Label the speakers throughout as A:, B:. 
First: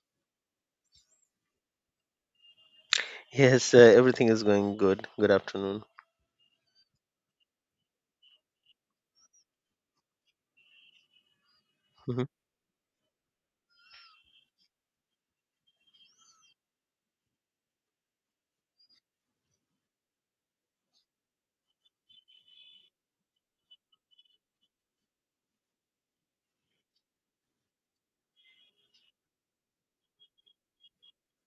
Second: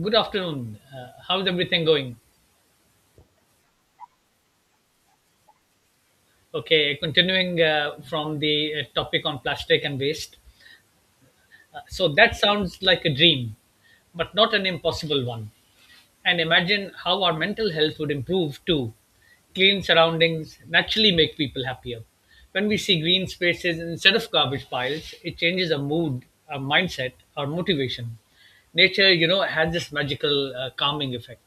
A: Good afternoon. How's everything going?
B: Yes, everything is going good. Good afternoon.
A: Okay, continuing from the topic on plastic and waste. So
B: Mhm.
A: that sounds like a dream, but not an impossible one. And imagine how our mental health would improve too. Clean surroundings naturally make people happier. When we see green spaces instead of garbage piles, it changes our mood, our mindset, our motivation. Nature, you know, has this magical calming effect.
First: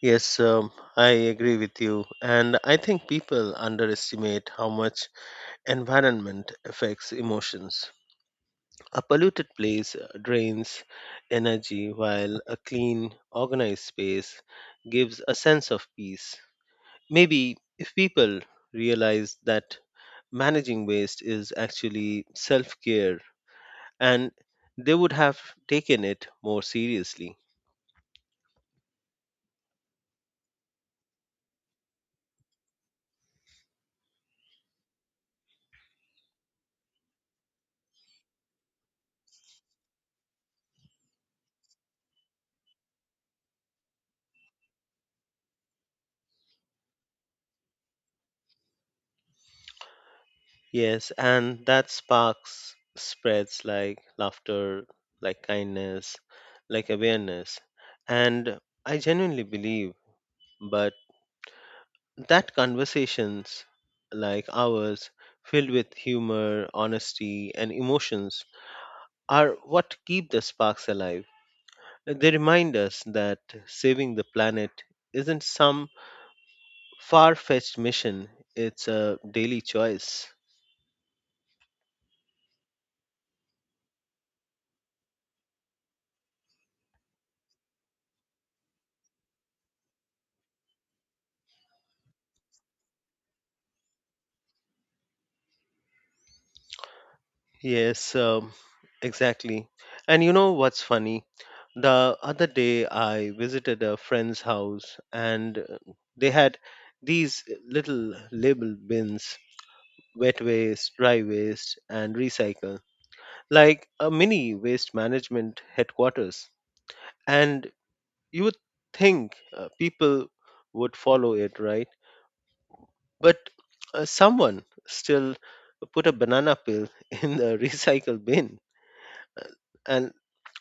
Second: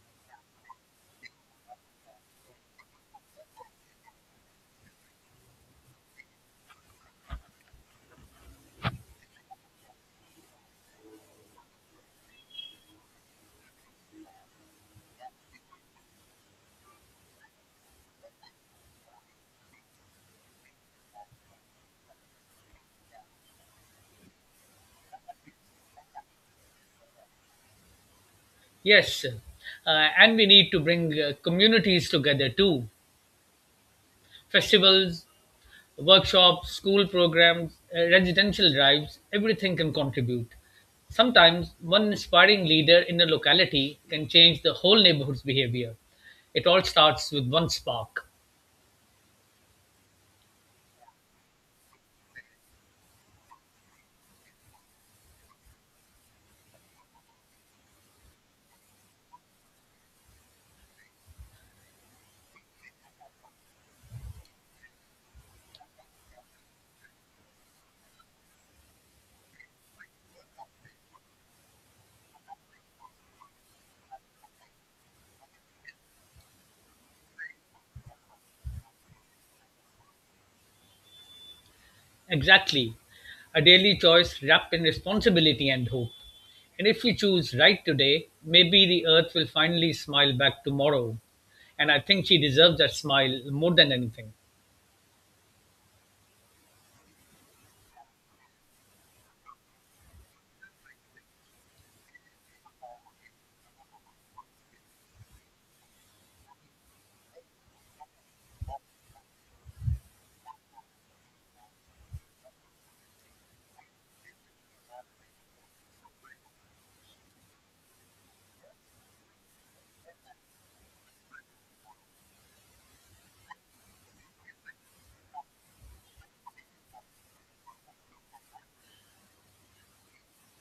B: Yes, I agree with you. And I think people underestimate how much environment affects emotions. A polluted place drains energy, while a clean, organized space gives a sense of peace. Maybe if people realize that managing waste is actually self care, and they would have taken it more seriously.
A: Yes, and we need to bring communities together too. Festivals, workshops, school programs, residential drives, everything can contribute. Sometimes one inspiring leader in a locality can change the whole neighborhood's behavior. It all starts with one spark.
B: Yes, and that sparks spreads like laughter, like kindness, like awareness. And I genuinely believe, but that conversations like ours, filled with humor, honesty, and emotions, are what keep the sparks alive. They remind us that saving the planet isn't some far fetched mission, it's a daily choice.
A: Exactly. A daily choice wrapped in responsibility and hope. And if we choose right today, maybe the earth will finally smile back tomorrow. And I think she deserves that smile more than anything.
B: Yes, exactly. And you know what's funny? The other day I visited a friend's house and they had these little label bins wet waste, dry waste, and recycle like a mini waste management headquarters. And you would think people would follow it, right? But someone still put a banana peel in the recycle bin. Uh, and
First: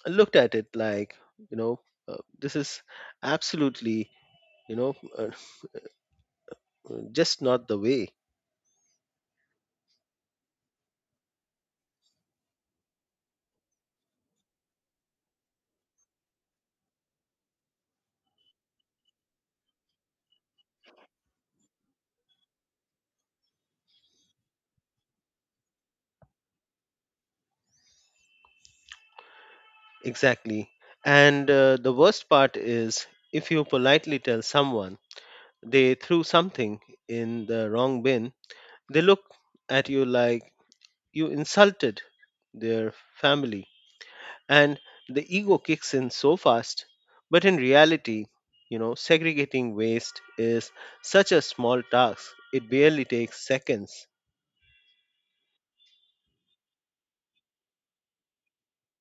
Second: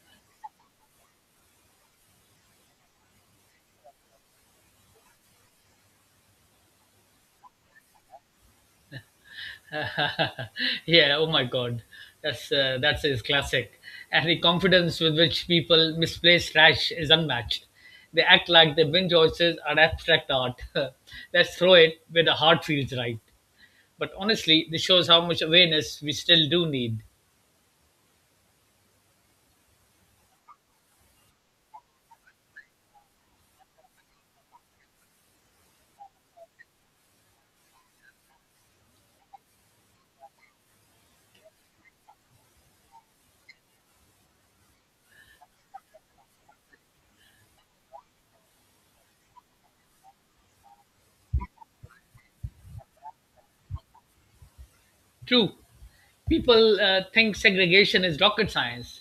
B: I looked at it like you know this is absolutely you know uh, just not the way.
A: Yeah, oh my god. That's his classic. And the confidence with which people misplace trash is unmatched. They act like their bin choices are abstract art. Let's throw it where the heart feels right. But honestly, this shows how much awareness we still do need.
B: Exactly. And the worst part is, if you politely tell someone they threw something in the wrong bin, they look at you like you insulted their family, and the ego kicks in so fast. But in reality, you know, segregating waste is such a small task, it barely takes seconds.
A: True. People think segregation is rocket science.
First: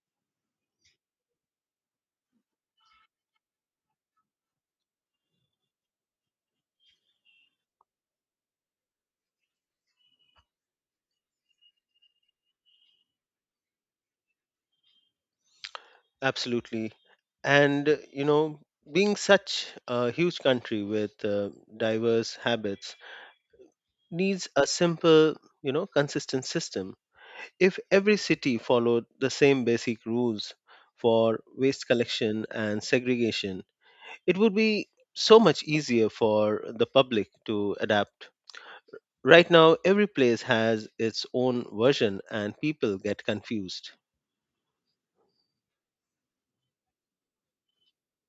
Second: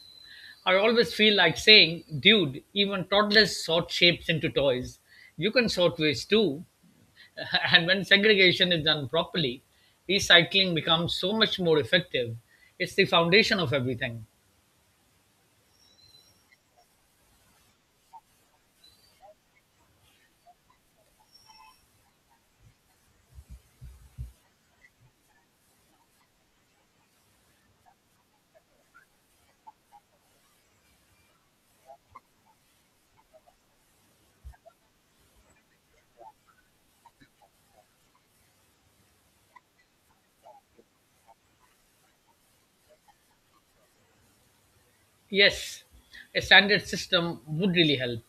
A: I always feel like saying, dude, even toddlers sort shapes into toys. You can sort waste too. And when segregation is done properly, recycling becomes so much more effective. It's the foundation of everything.
B: Absolutely. And, you know, being such a huge country with diverse habits needs a simple, you know, consistent system. If every city followed the same basic rules for waste collection and segregation, it would be so much easier for the public to adapt. Right now, every place has its own version and people get confused.
A: Yes, a standard system would really help.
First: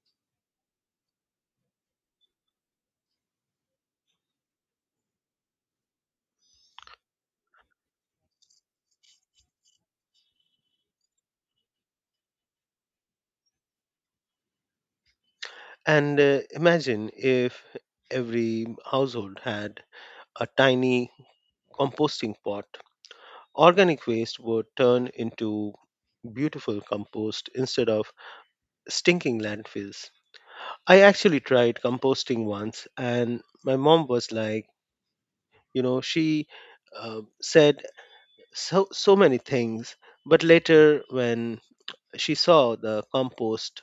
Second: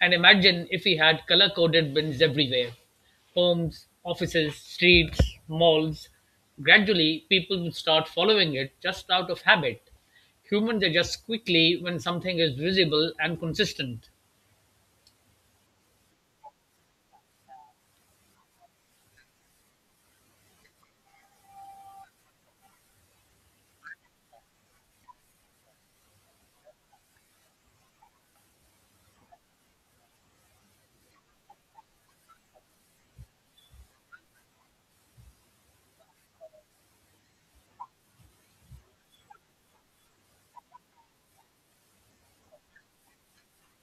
A: And imagine if we had color coded bins everywhere, homes, offices, streets, malls. Gradually, people would start following it just out of habit. Humans adjust quickly when something is visible and consistent.
B: And imagine if every household had a tiny composting pot. Organic waste would turn into beautiful compost instead of stinking landfills. I actually tried composting once, and my mom was like, you know, she said so many things, but later when she saw the compost,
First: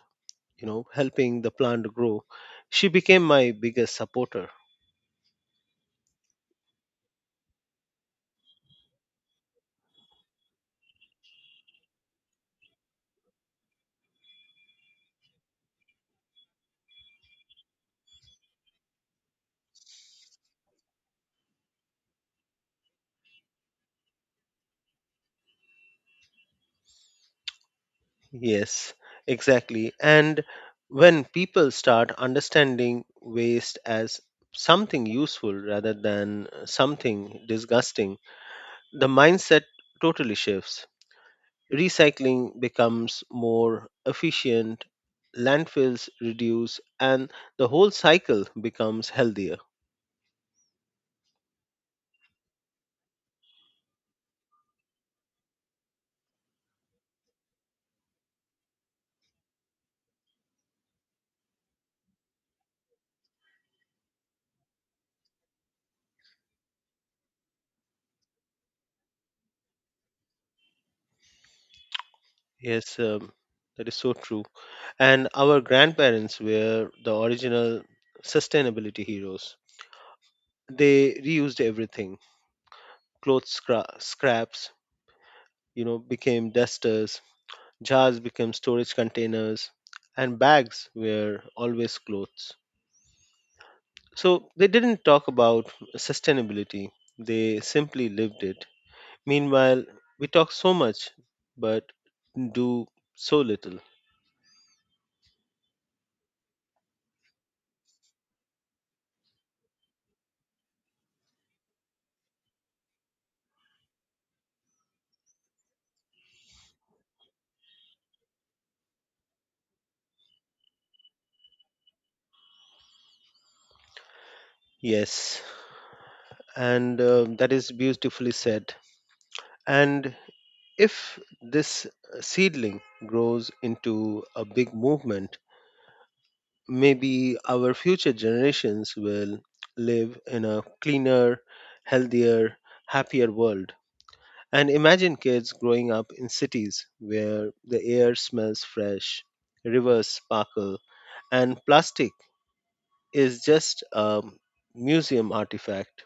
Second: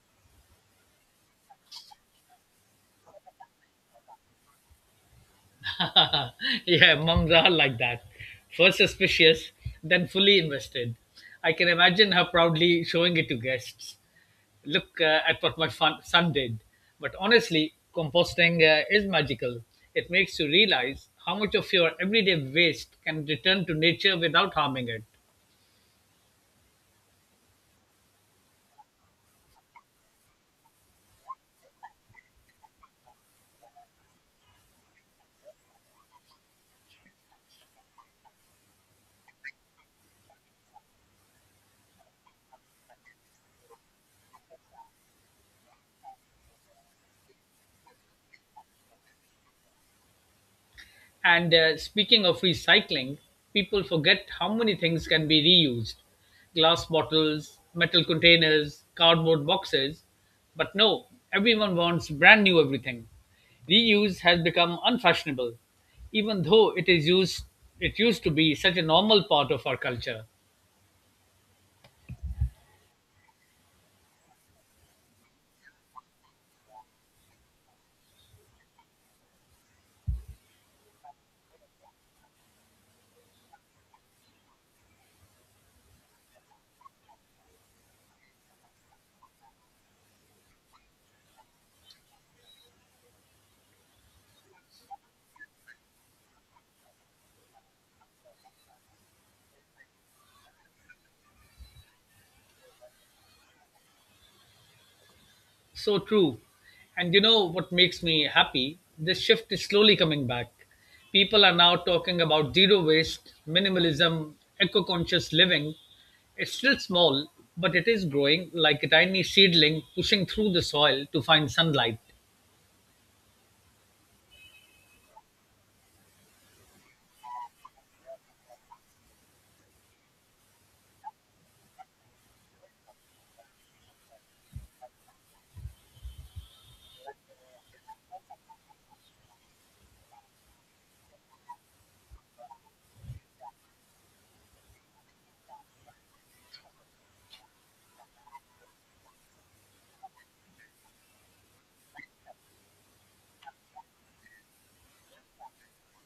B: you know, helping the plant grow, she became my biggest supporter.
A: Yeah, moms are like that. First suspicious, then fully invested. I can imagine her proudly showing it to guests. Look at what my fun, son did. But honestly, composting is magical. It makes you realize how much of your everyday waste can return to nature without harming it.
B: Yes, exactly. And when people start understanding waste as something useful rather than something disgusting, the mindset totally shifts. Recycling becomes more efficient, landfills reduce, and the whole cycle becomes healthier.
A: And speaking of recycling, people forget how many things can be reused, glass bottles, metal containers, cardboard boxes. But no, everyone wants brand new everything. Reuse has become unfashionable, even though it used to be such a normal part of our culture.
B: Yes, that is so true. And our grandparents were the original sustainability heroes. They reused everything, cloth scraps, you know, became dusters, jars became storage containers, and bags were always clothes. So they didn't talk about sustainability, they simply lived it. Meanwhile, we talk so much, but do so little.
A: So true. And you know what makes me happy? This shift is slowly coming back. People are now talking about zero waste, minimalism, eco conscious living. It's still small, but it is growing like a tiny seedling pushing through the soil to find sunlight.
B: Yes, and that is beautifully said. And if this seedling grows into a big movement, maybe our future generations will live in a cleaner, healthier, happier world. And imagine kids growing up in cities where the air smells fresh, rivers sparkle, and plastic is just a museum artifact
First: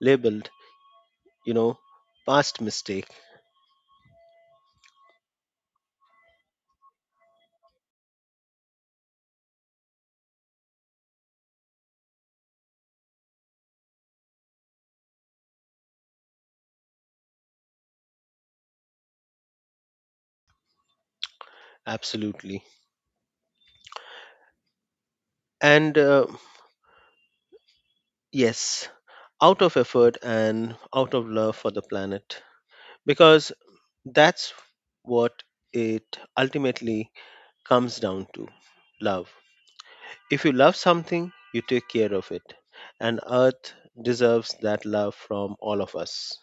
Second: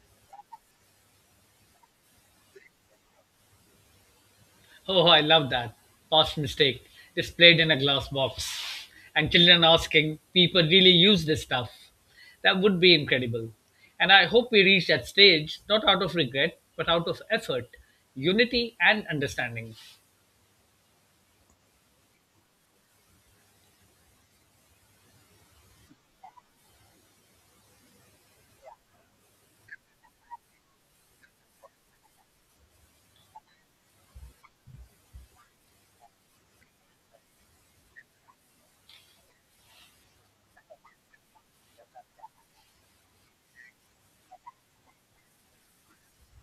B: labeled, you know, past mistake.
A: Oh, I love that. Past mistake displayed in a glass box. And children asking, people really use this stuff. That would be incredible. And I hope we reach that stage, not out of regret, but out of effort, unity, and understanding.
B: Absolutely. And yes, out of effort and out of love for the planet. Because that's what it ultimately comes down to, love. If you love something, you take care of it. And Earth deserves that love from all of us.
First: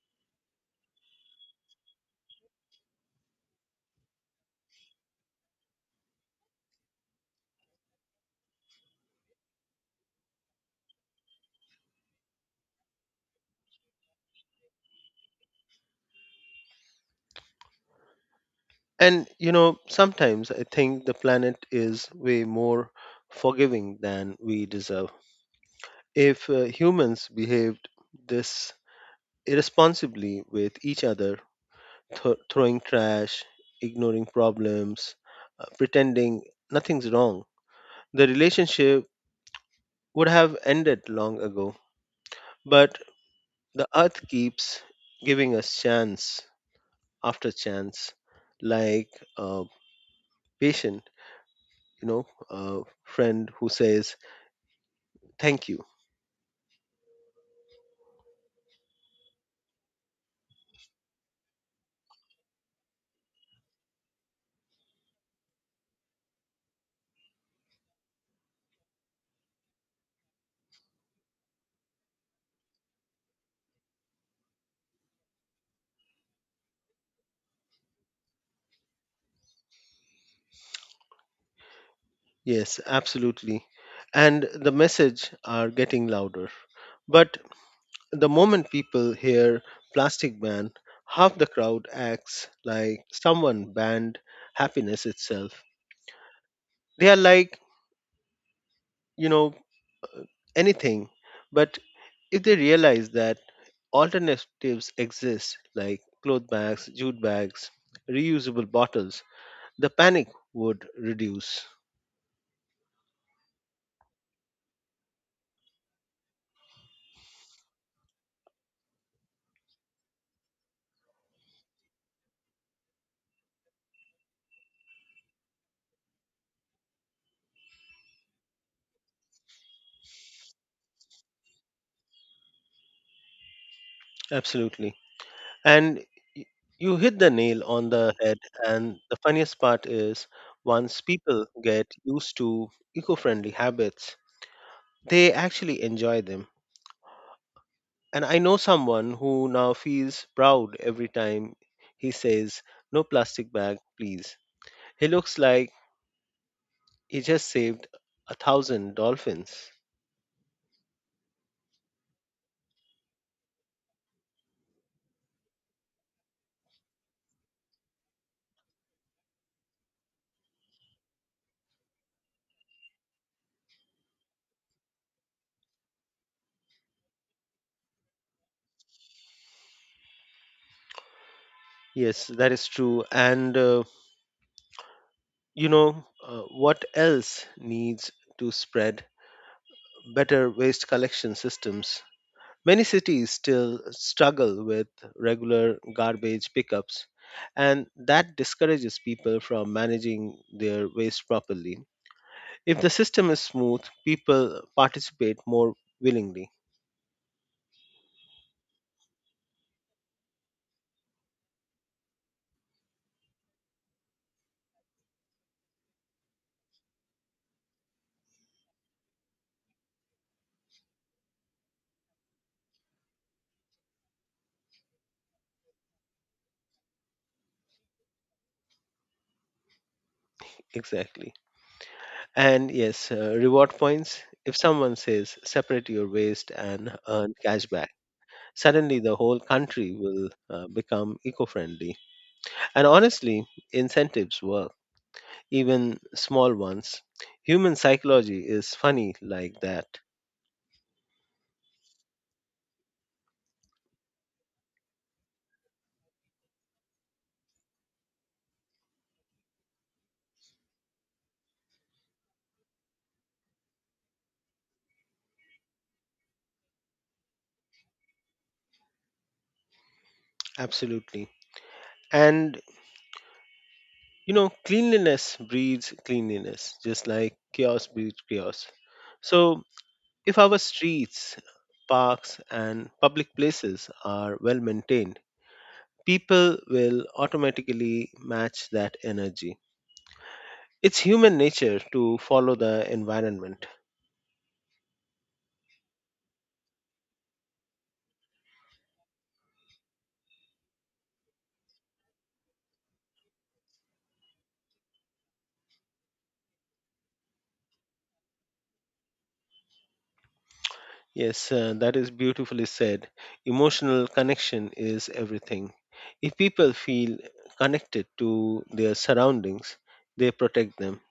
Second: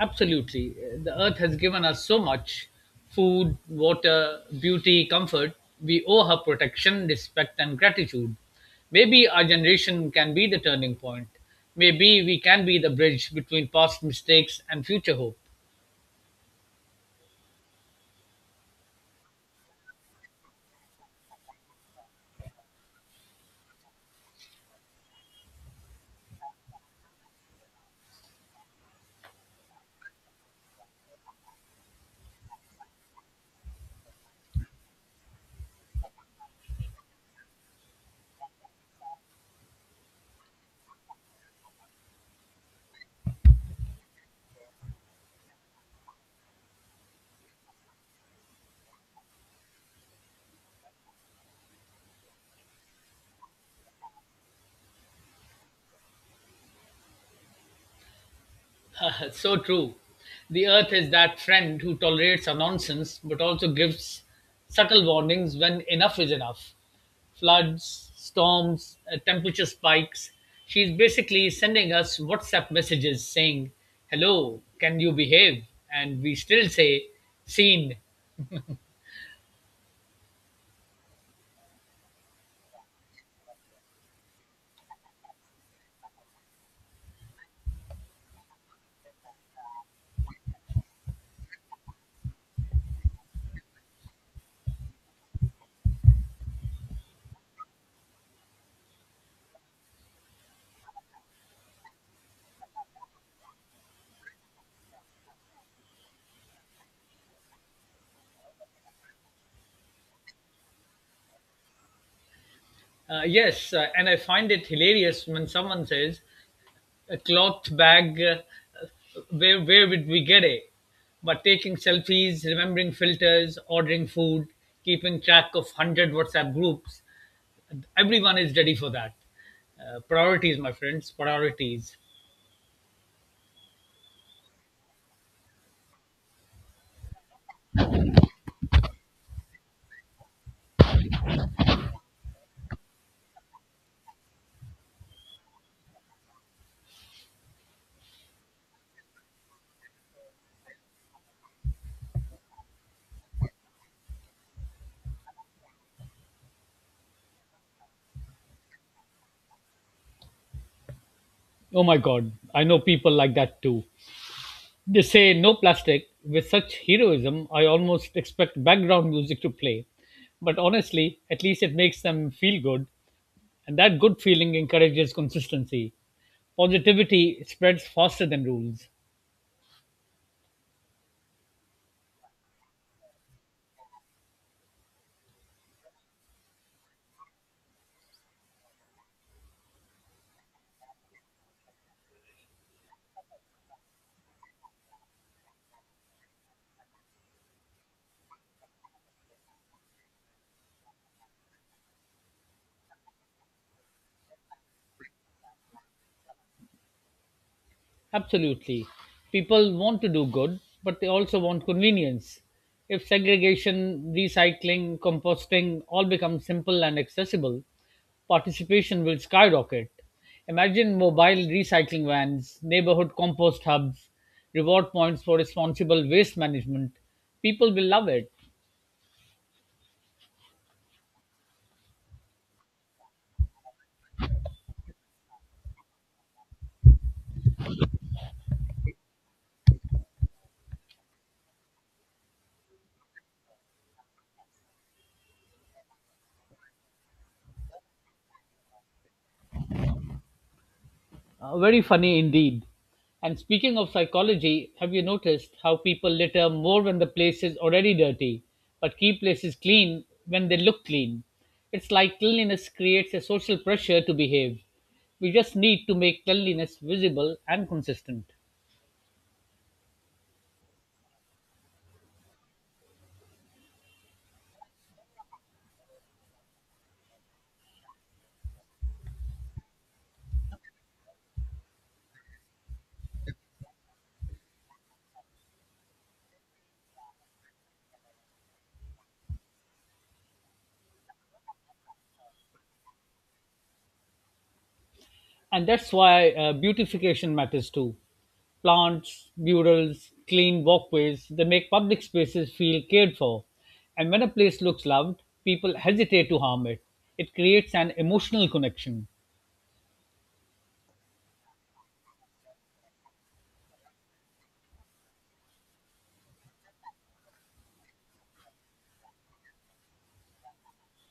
A: Absolutely. The earth has given us so much, food, water, beauty, comfort. We owe her protection, respect, and gratitude. Maybe our generation can be the turning point. Maybe we can be the bridge between past mistakes and future hope.
B: And you know, sometimes I think the planet is way more forgiving than we deserve. If humans behaved this irresponsibly with each other, throwing trash, ignoring problems, pretending nothing's wrong, the relationship would have ended long ago. But the earth keeps giving us chance after chance, like a patient, you know, a friend who says, thank you.
A: That's so true. The earth is that friend who tolerates our nonsense but also gives subtle warnings when enough is enough. Floods, storms, temperature spikes. She's basically sending us WhatsApp messages saying, hello, can you behave? And we still say, seen.
B: Yes, absolutely. And the message are getting louder. But the moment people hear plastic ban, half the crowd acts like someone banned happiness itself. They are like, you know, anything. But if they realize that alternatives exist, like cloth bags, jute bags, reusable bottles, the panic would reduce.
A: Yes, and I find it hilarious when someone says, a cloth bag. Uh, where would we get it? But taking selfies, remembering filters, ordering food, keeping track of 100 WhatsApp groups. Everyone is ready for that. Priorities, my friends, priorities.
B: Absolutely. And y- you hit the nail on the head. And the funniest part is, once people get used to eco friendly habits, they actually enjoy them. And I know someone who now feels proud every time he says, no plastic bag, please. He looks like he just saved a thousand dolphins.
A: Oh my God, I know people like that too. They say no plastic with such heroism. I almost expect background music to play, but honestly, at least it makes them feel good, and that good feeling encourages consistency. Positivity spreads faster than rules.
B: Yes, that is true. And what else needs to spread? Better waste collection systems. Many cities still struggle with regular garbage pickups, and that discourages people from managing their waste properly. If the system is smooth, people participate more willingly.
A: Absolutely. People want to do good, but they also want convenience. If segregation, recycling, composting all become simple and accessible, participation will skyrocket. Imagine mobile recycling vans, neighborhood compost hubs, reward points for responsible waste management. People will love it.
B: Exactly. And yes, reward points. If someone says separate your waste and earn cash back, suddenly the whole country will become eco friendly. And honestly, incentives work, even small ones. Human psychology is funny like that.
A: Very funny indeed. And speaking of psychology, have you noticed how people litter more when the place is already dirty, but keep places clean when they look clean? It's like cleanliness creates a social pressure to behave. We just need to make cleanliness visible and consistent.
B: Absolutely. And you know, cleanliness breeds cleanliness, just like chaos breeds chaos. So if our streets, parks, and public places are well maintained, people will automatically match that energy. It's human nature to follow the environment.
A: And that's why beautification matters too. Plants, murals, clean walkways, they make public spaces feel cared for. And when a place looks loved, people hesitate to harm it. It creates an emotional connection.
B: Yes, that is beautifully said. Emotional connection is everything. If people feel connected to their surroundings, they protect them.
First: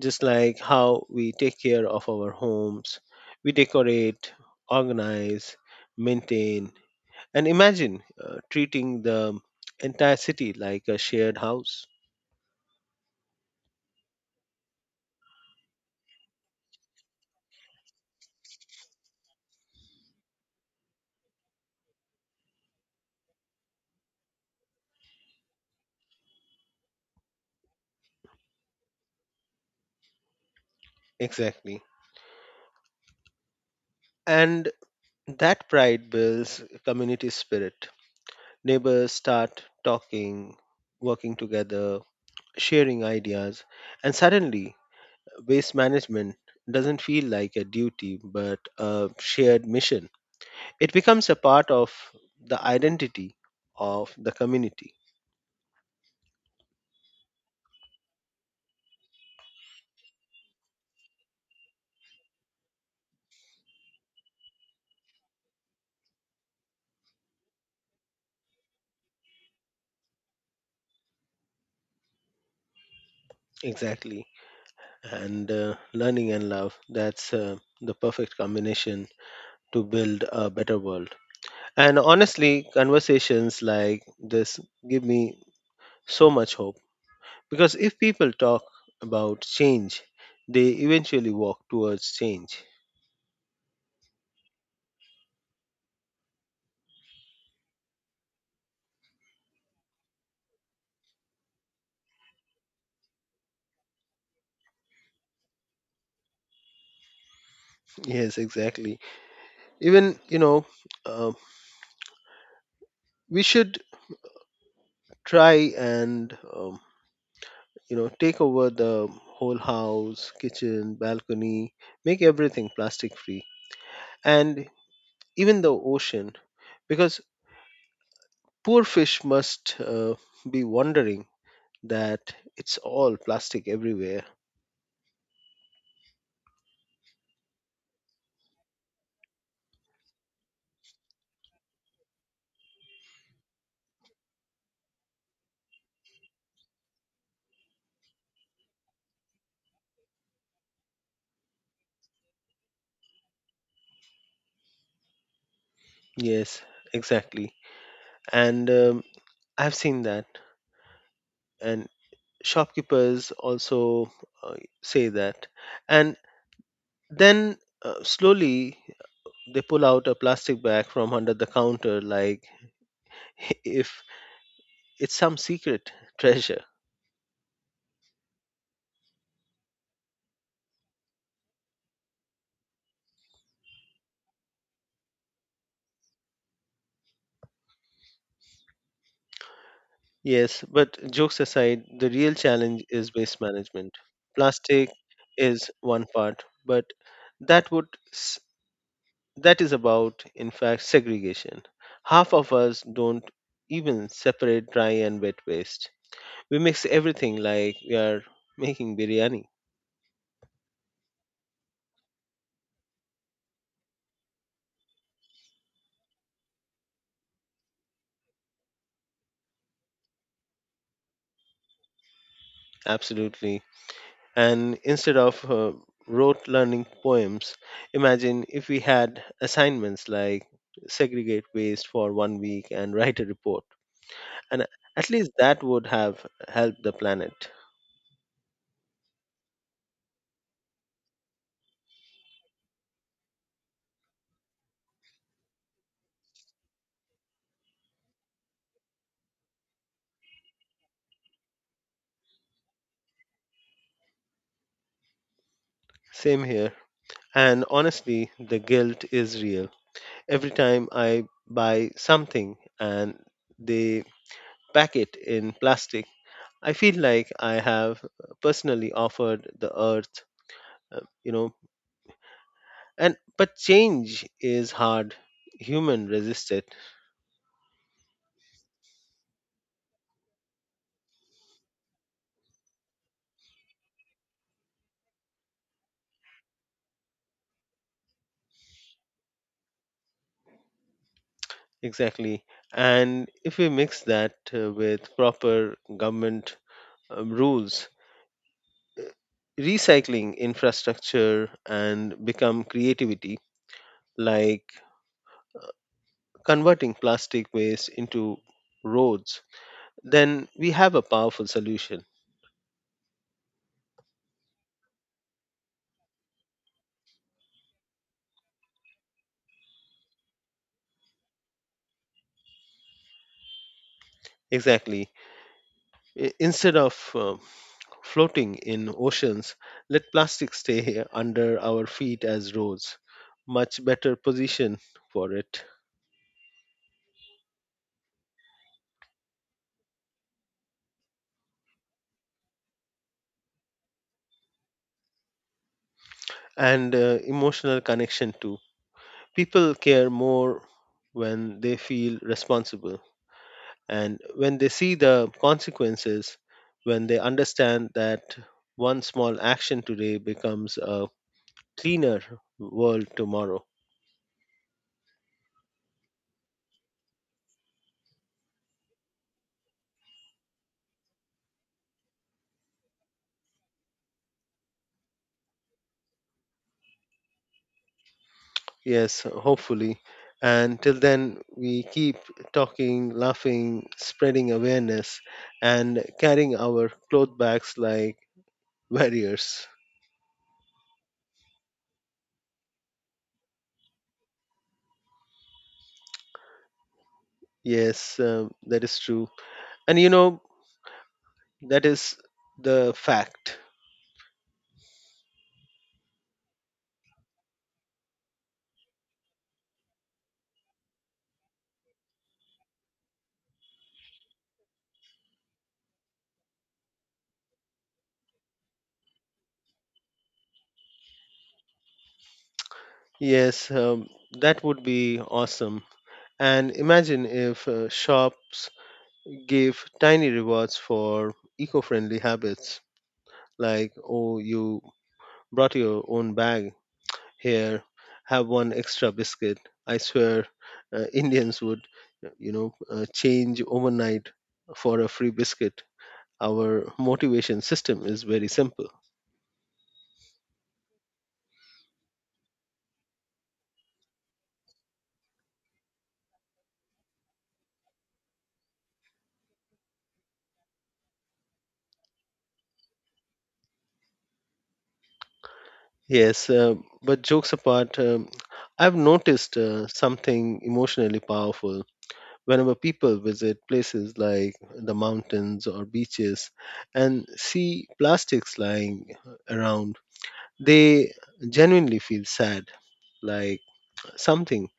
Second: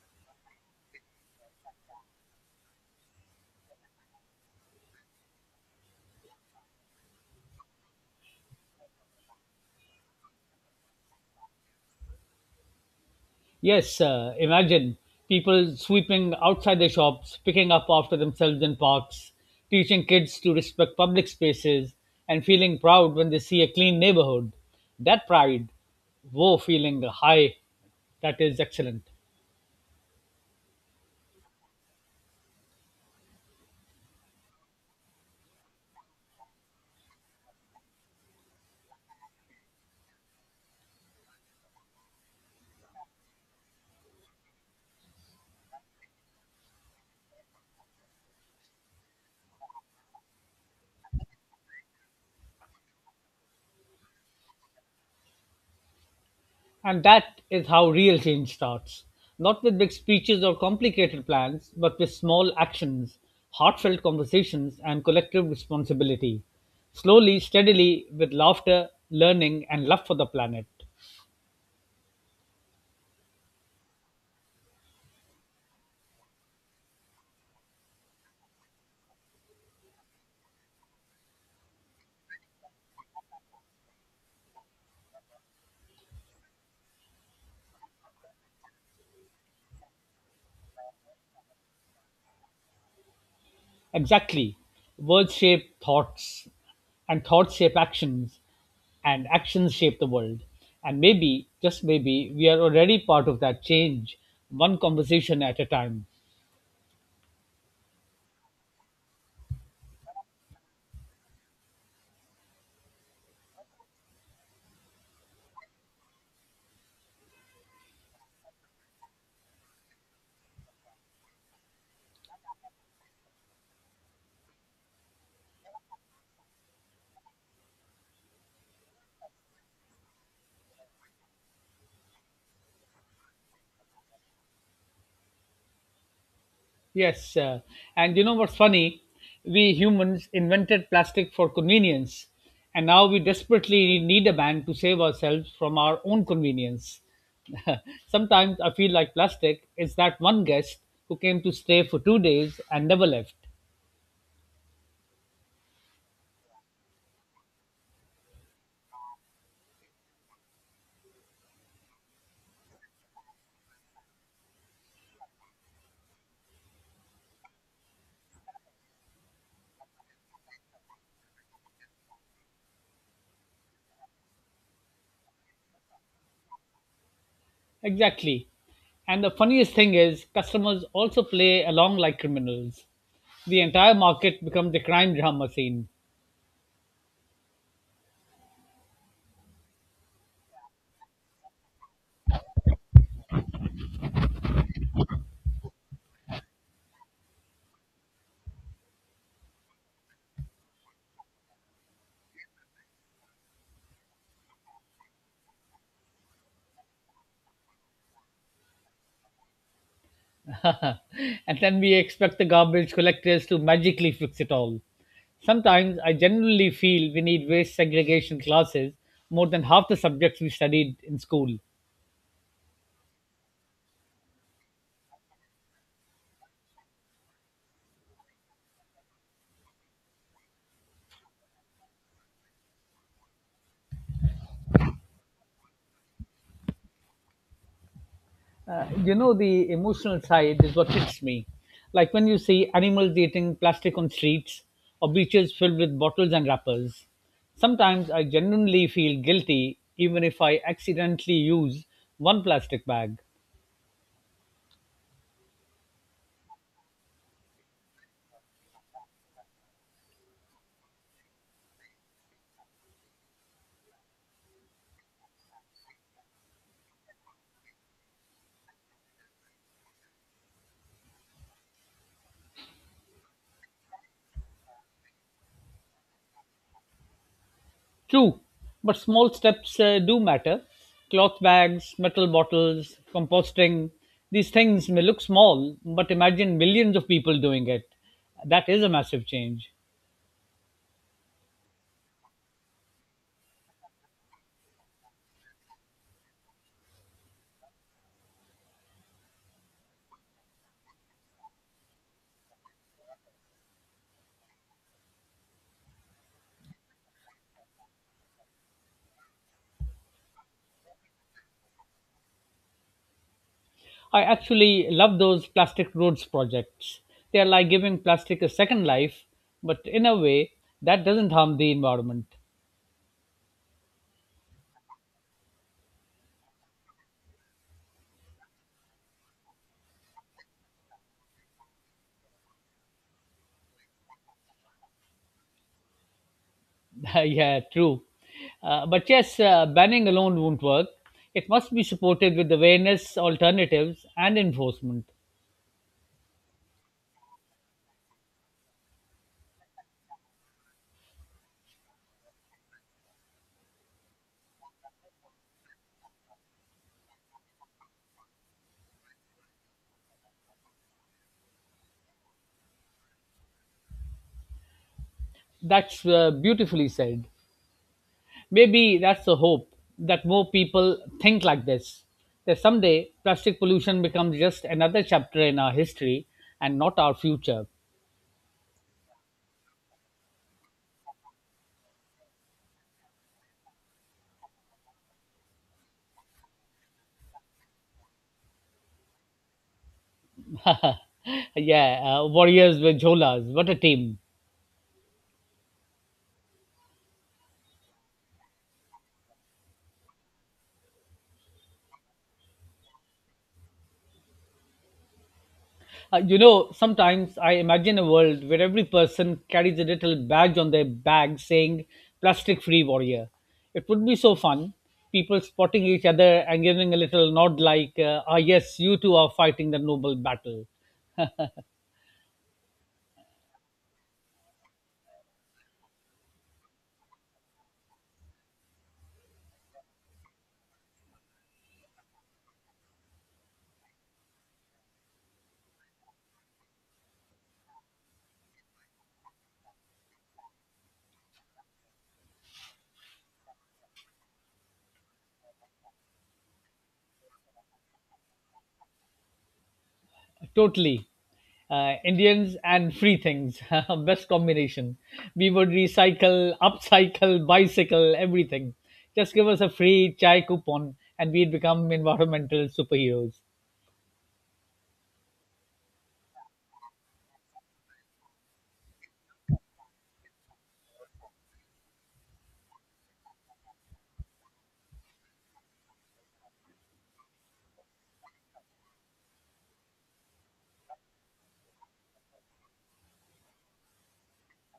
B: Just like how we take care of our homes, we decorate, organize, maintain, and imagine treating the entire city like a shared house.
A: Yes, imagine people sweeping outside their shops, picking up after themselves in parks, teaching kids to respect public spaces, and feeling proud when they see a clean neighborhood. That pride, woe feeling high, that is excellent.
B: Exactly. And that pride builds community spirit. Neighbors start talking, working together, sharing ideas, and suddenly waste management doesn't feel like a duty but a shared mission. It becomes a part of the identity of the community.
A: And that is how real change starts. Not with big speeches or complicated plans, but with small actions, heartfelt conversations, and collective responsibility. Slowly, steadily, with laughter, learning, and love for the planet.
B: Exactly. And learning and love, that's the perfect combination to build a better world. And honestly, conversations like this give me so much hope, because if people talk about change, they eventually walk towards change.
A: Exactly. Words shape thoughts, and thoughts shape actions, and actions shape the world. And maybe, just maybe, we are already part of that change, one conversation at a time.
B: Yes, exactly. Even, you know, um, we should try and, you know, take over the whole house, kitchen, balcony, make everything plastic free, and even the ocean, because poor fish must be wondering that it's all plastic everywhere.
A: Yes, and you know what's funny? We humans invented plastic for convenience, and now we desperately need a ban to save ourselves from our own convenience. Sometimes I feel like plastic is that one guest who came to stay for 2 days and never left.
B: Yes, exactly. And I've seen that. And shopkeepers also uh, say that, and then slowly they pull out a plastic bag from under the counter like if it's some secret treasure.
A: Exactly. And the funniest thing is, customers also play along like criminals. The entire market becomes a crime drama scene.
B: Yes, but jokes aside, the real challenge is waste management. Plastic is one part, but that would s- that is about in fact segregation. Half of us don't even separate dry and wet waste. We mix everything like we are making biryani.
A: And then we expect the garbage collectors to magically fix it all. Sometimes I generally feel we need waste segregation classes more than half the subjects we studied in school.
B: Absolutely. And instead of rote learning poems, imagine if we had assignments like segregate waste for one week and write a report. And at least that would have helped the planet.
A: You know, the emotional side is what hits me. Like when you see animals eating plastic on streets or beaches filled with bottles and wrappers. Sometimes I genuinely feel guilty even if I accidentally use one plastic bag.
B: Same here. And honestly, the guilt is real. Every time I buy something and they pack it in plastic, I feel like I have personally offered the earth, you know. And but change is hard, human resist it.
A: True, but small steps do matter. Cloth bags, metal bottles, composting, these things may look small, but imagine millions of people doing it. That is a massive change.
B: Exactly. And if we mix that with proper government rules, recycling infrastructure and become creativity, like converting plastic waste into roads, then we have a powerful solution.
A: I actually love those plastic roads projects. They are like giving plastic a second life, but in a way that doesn't harm the environment.
B: Exactly. Instead of floating in oceans, let plastic stay here under our feet as roads. Much better position for it.
A: Yeah, true. But yes, banning alone won't work. It must be supported with awareness, alternatives, and enforcement.
B: And emotional connection too. People care more when they feel responsible and when they see the consequences, when they understand that one small action today becomes a cleaner world tomorrow.
A: That's beautifully said. Maybe that's the hope that more people think like this. That someday plastic pollution becomes just another chapter in our history and not our future.
B: Yes, hopefully. And till then, we keep talking, laughing, spreading awareness, and carrying our cloth bags like warriors.
A: Yeah, warriors with jholas. What a team.
B: Yes, that is true. And you know, that is the fact.
A: You know, sometimes I imagine a world where every person carries a little badge on their bag saying plastic free warrior. It would be so fun. People spotting each other and giving a little nod like, ah, yes, you two are fighting the noble battle.
B: Yes, that would be awesome. And imagine if shops gave tiny rewards for eco friendly habits, like, oh, you brought your own bag, here, have one extra biscuit. I swear, Indians would, change overnight for a free biscuit. Our motivation system is very simple.
A: Totally. Indians and free things. Best combination. We would recycle, upcycle, bicycle, everything. Just give us a free chai coupon and we'd become environmental superheroes.
B: Yes, but jokes apart, I've noticed something emotionally powerful whenever people visit places like the mountains or beaches and see plastics lying around. They genuinely feel sad, like something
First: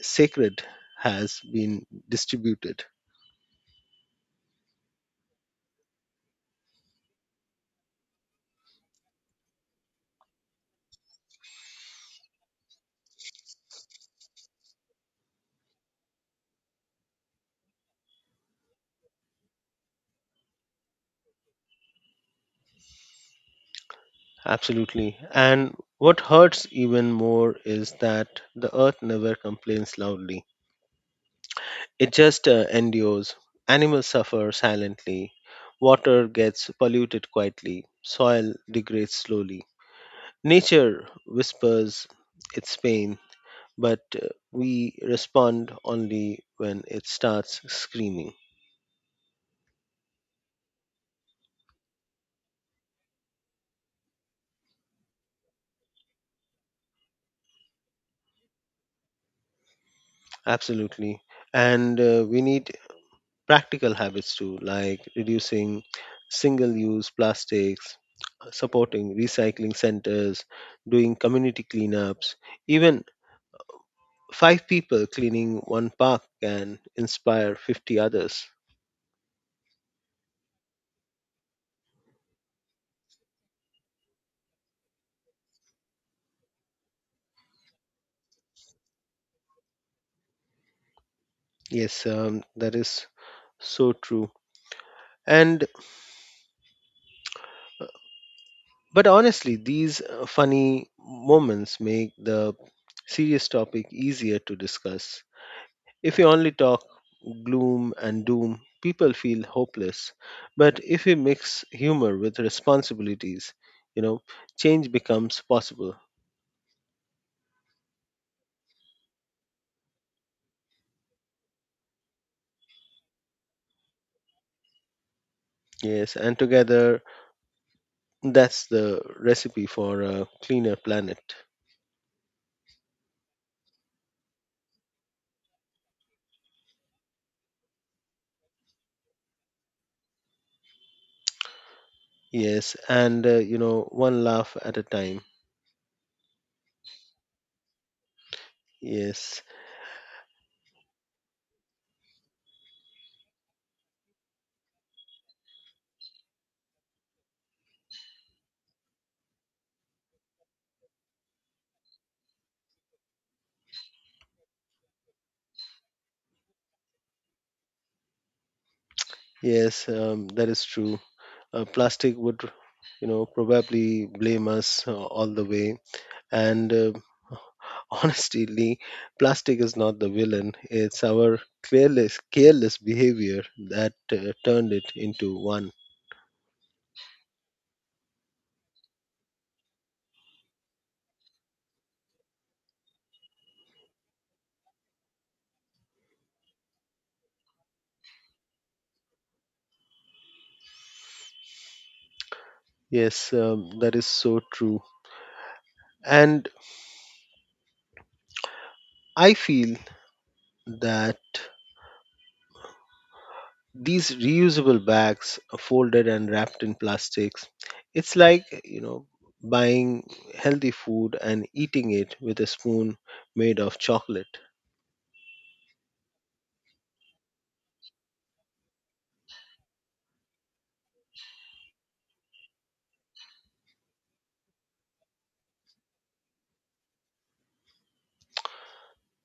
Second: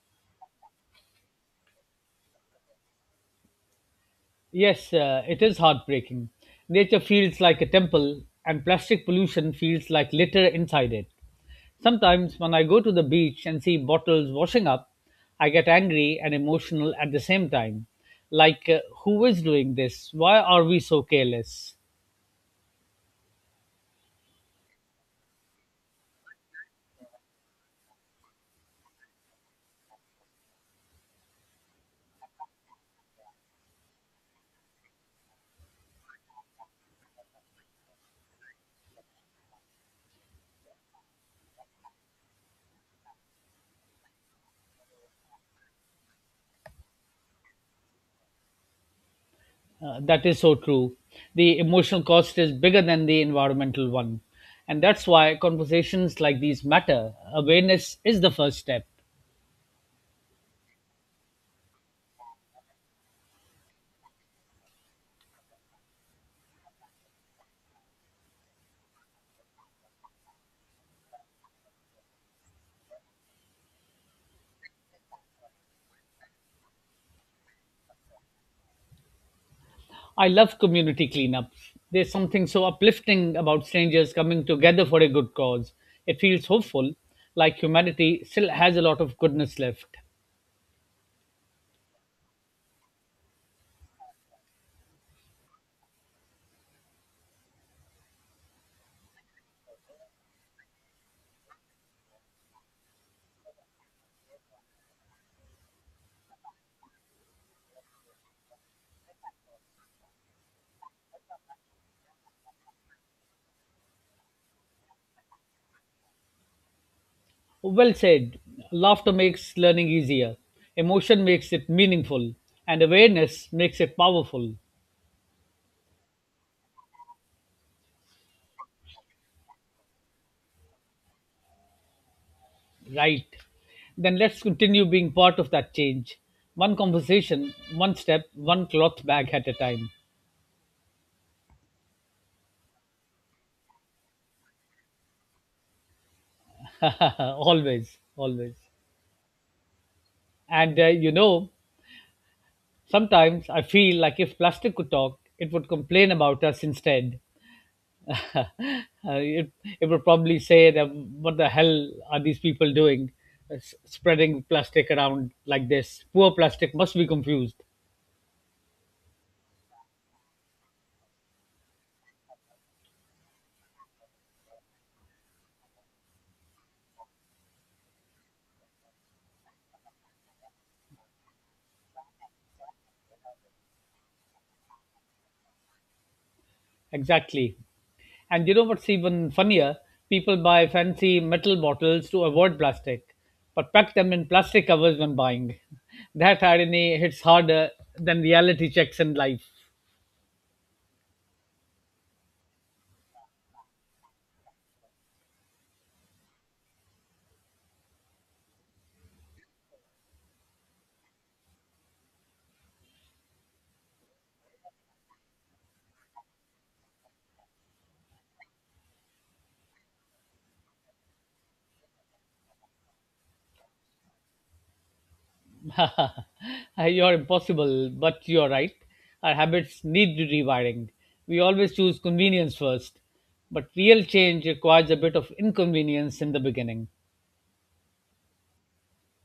B: sacred has been distributed.
A: Yes, it is heartbreaking. Nature feels like a temple, and plastic pollution feels like litter inside it. Sometimes, when I go to the beach and see bottles washing up, I get angry and emotional at the same time. Like, who is doing this? Why are we so careless?
B: Absolutely. And what hurts even more is that the earth never complains loudly. It just endures. Animals suffer silently. Water gets polluted quietly. Soil degrades slowly. Nature whispers its pain, but we respond only when it starts screaming.
A: That is so true. The emotional cost is bigger than the environmental one. And that's why conversations like these matter. Awareness is the first step.
B: Absolutely. And we need practical habits too, like reducing single use plastics, supporting recycling centers, doing community cleanups. Even five people cleaning one park can inspire 50 others.
A: I love community cleanups. There's something so uplifting about strangers coming together for a good cause. It feels hopeful, like humanity still has a lot of goodness left.
B: Yes, that is so true. And but honestly, these funny moments make the serious topic easier to discuss. If we only talk gloom and doom, people feel hopeless. But if we mix humor with responsibilities, you know, change becomes possible.
A: Well said. Laughter makes learning easier, emotion makes it meaningful, and awareness makes it powerful.
B: Yes, and together that's the recipe for a cleaner planet.
A: Right. Then let's continue being part of that change. One conversation, one step, one cloth bag at a time.
B: Yes, and you know, one laugh at a time.
A: Always, always.
B: Yes,
A: And you know, sometimes I feel like if plastic could talk, it would complain about us instead. Uh, it, it would probably say that what the hell are these people doing, spreading plastic around like this? Poor plastic must be confused.
B: yes, that is true. Plastic would, you know, probably blame us all the way, and honestly, plastic is not the villain. It's our careless behavior that turned it into one.
A: Exactly. And you know what's even funnier? People buy fancy metal bottles to avoid plastic, but pack them in plastic covers when buying. That irony hits harder than reality checks in life.
B: Yes, that is so true. And I feel that these reusable bags are folded and wrapped in plastics, it's like, you know, buying healthy food and eating it with a spoon made of chocolate.
A: You're impossible, but you're right. Our habits need rewiring. We always choose convenience first, but real change requires a bit of inconvenience in the beginning.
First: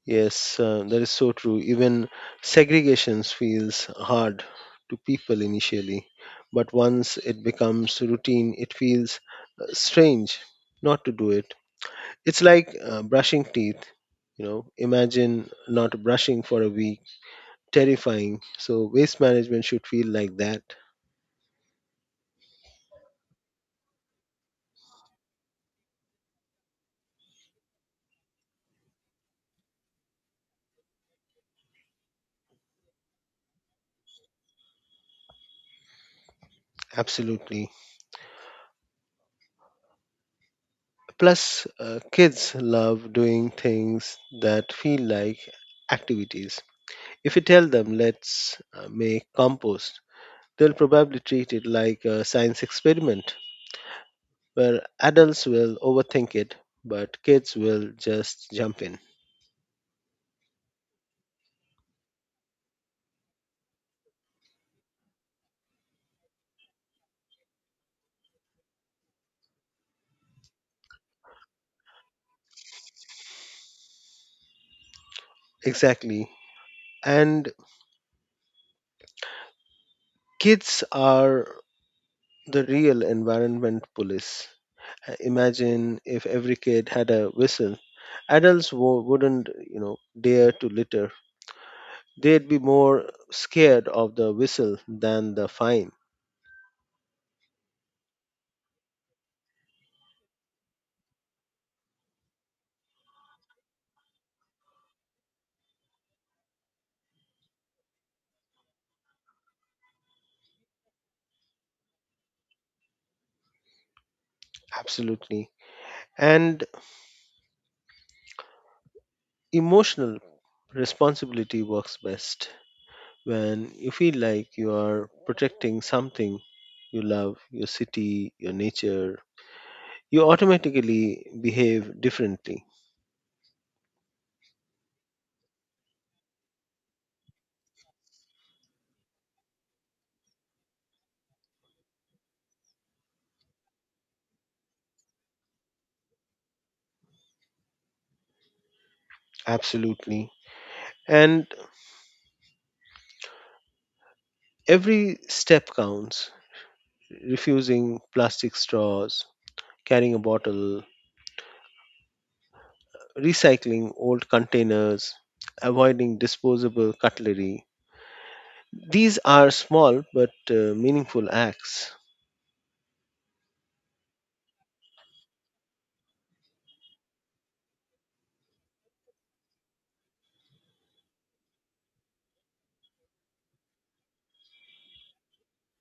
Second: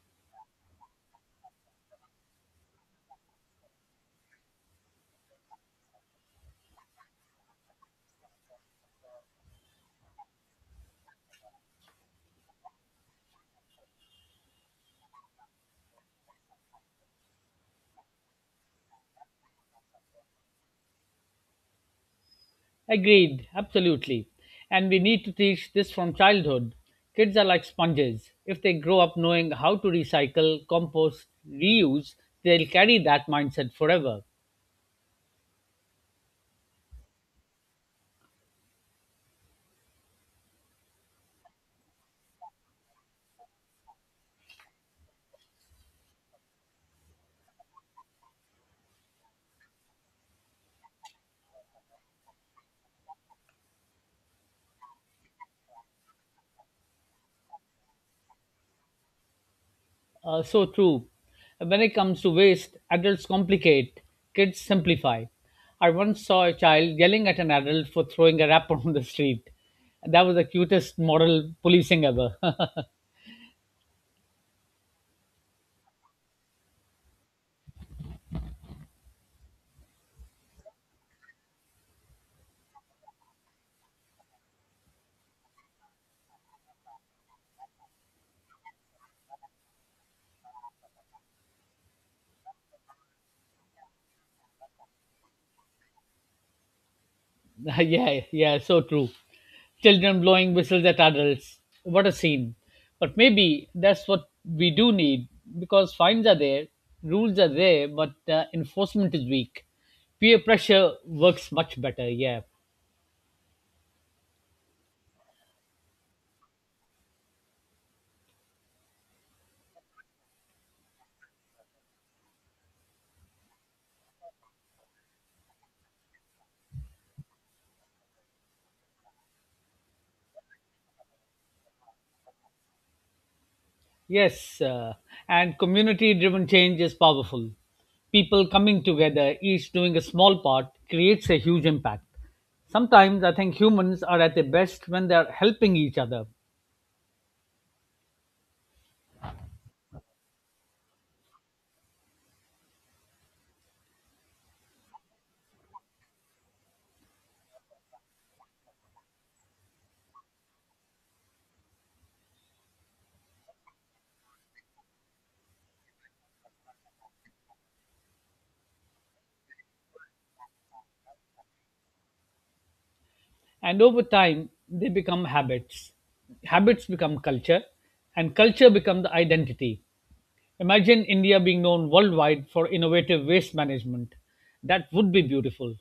B: Yes, that is so true. Even segregation feels hard to people initially, but once it becomes routine, it feels strange not to do it. It's like brushing teeth. You know, imagine not brushing for a week. Terrifying. So, waste management should feel like that.
A: Agreed, absolutely. And we need to teach this from childhood. Kids are like sponges. If they grow up knowing how to recycle, compost, reuse, they'll carry that mindset forever.
B: Absolutely. Plus, kids love doing things that feel like activities. If you tell them, let's make compost, they'll probably treat it like a science experiment where adults will overthink it, but kids will just jump in.
A: So true. When it comes to waste, adults complicate, kids simplify. I once saw a child yelling at an adult for throwing a wrapper on the street. That was the cutest moral policing ever.
B: Exactly. And kids are the real environment police. Imagine if every kid had a whistle. Adults wouldn't, you know, dare to litter. They'd be more scared of the whistle than the fine.
A: Yeah, yeah, so true. Children blowing whistles at adults. What a scene. But maybe that's what we do need because fines are there, rules are there, but enforcement is weak. Peer pressure works much better, yeah.
B: Absolutely. And emotional responsibility works best. When you feel like you are protecting something you love, your city, your nature, you automatically behave differently.
A: Yes, and community driven change is powerful. People coming together, each doing a small part, creates a huge impact. Sometimes I think humans are at their best when they're helping each other.
B: Absolutely. And every step counts. Refusing plastic straws, carrying a bottle, recycling old containers, avoiding disposable cutlery. These are small but meaningful acts.
A: And over time, they become habits. Habits become culture, and culture become the identity. Imagine India being known worldwide for innovative waste management. That would be beautiful.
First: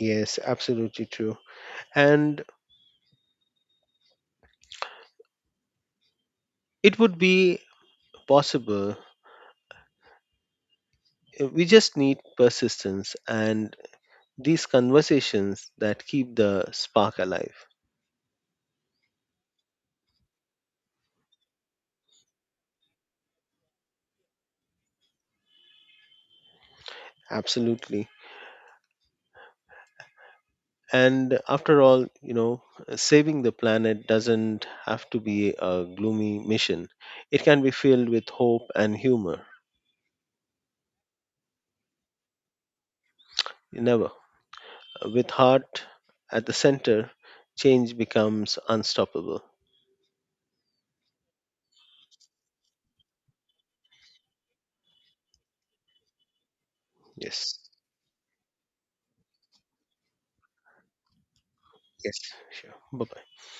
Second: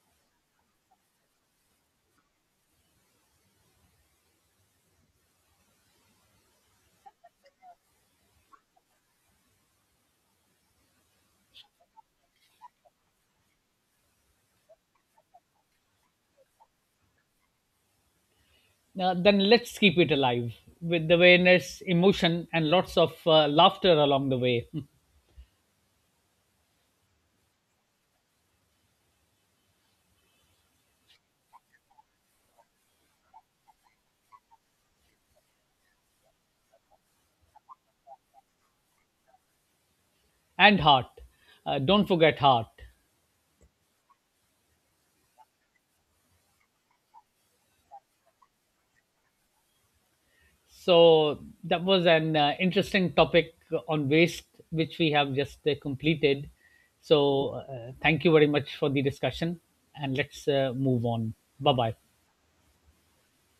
B: Yes, absolutely true. And it would be possible. We just need persistence and these conversations that keep the spark alive.
A: Now, then let's keep it alive with awareness, emotion, and lots of laughter along the way,
B: Absolutely. And after all, you know, saving the planet doesn't have to be a gloomy mission. It can be filled with hope and humor.
A: and heart. Don't forget heart.
B: Never. With heart at the center, change becomes unstoppable.
A: So that was an interesting topic on waste, which we have just completed.
B: Yes.
A: So thank you very much for the discussion, and let's move on. Bye bye.
B: Yes. Sure. Bye bye.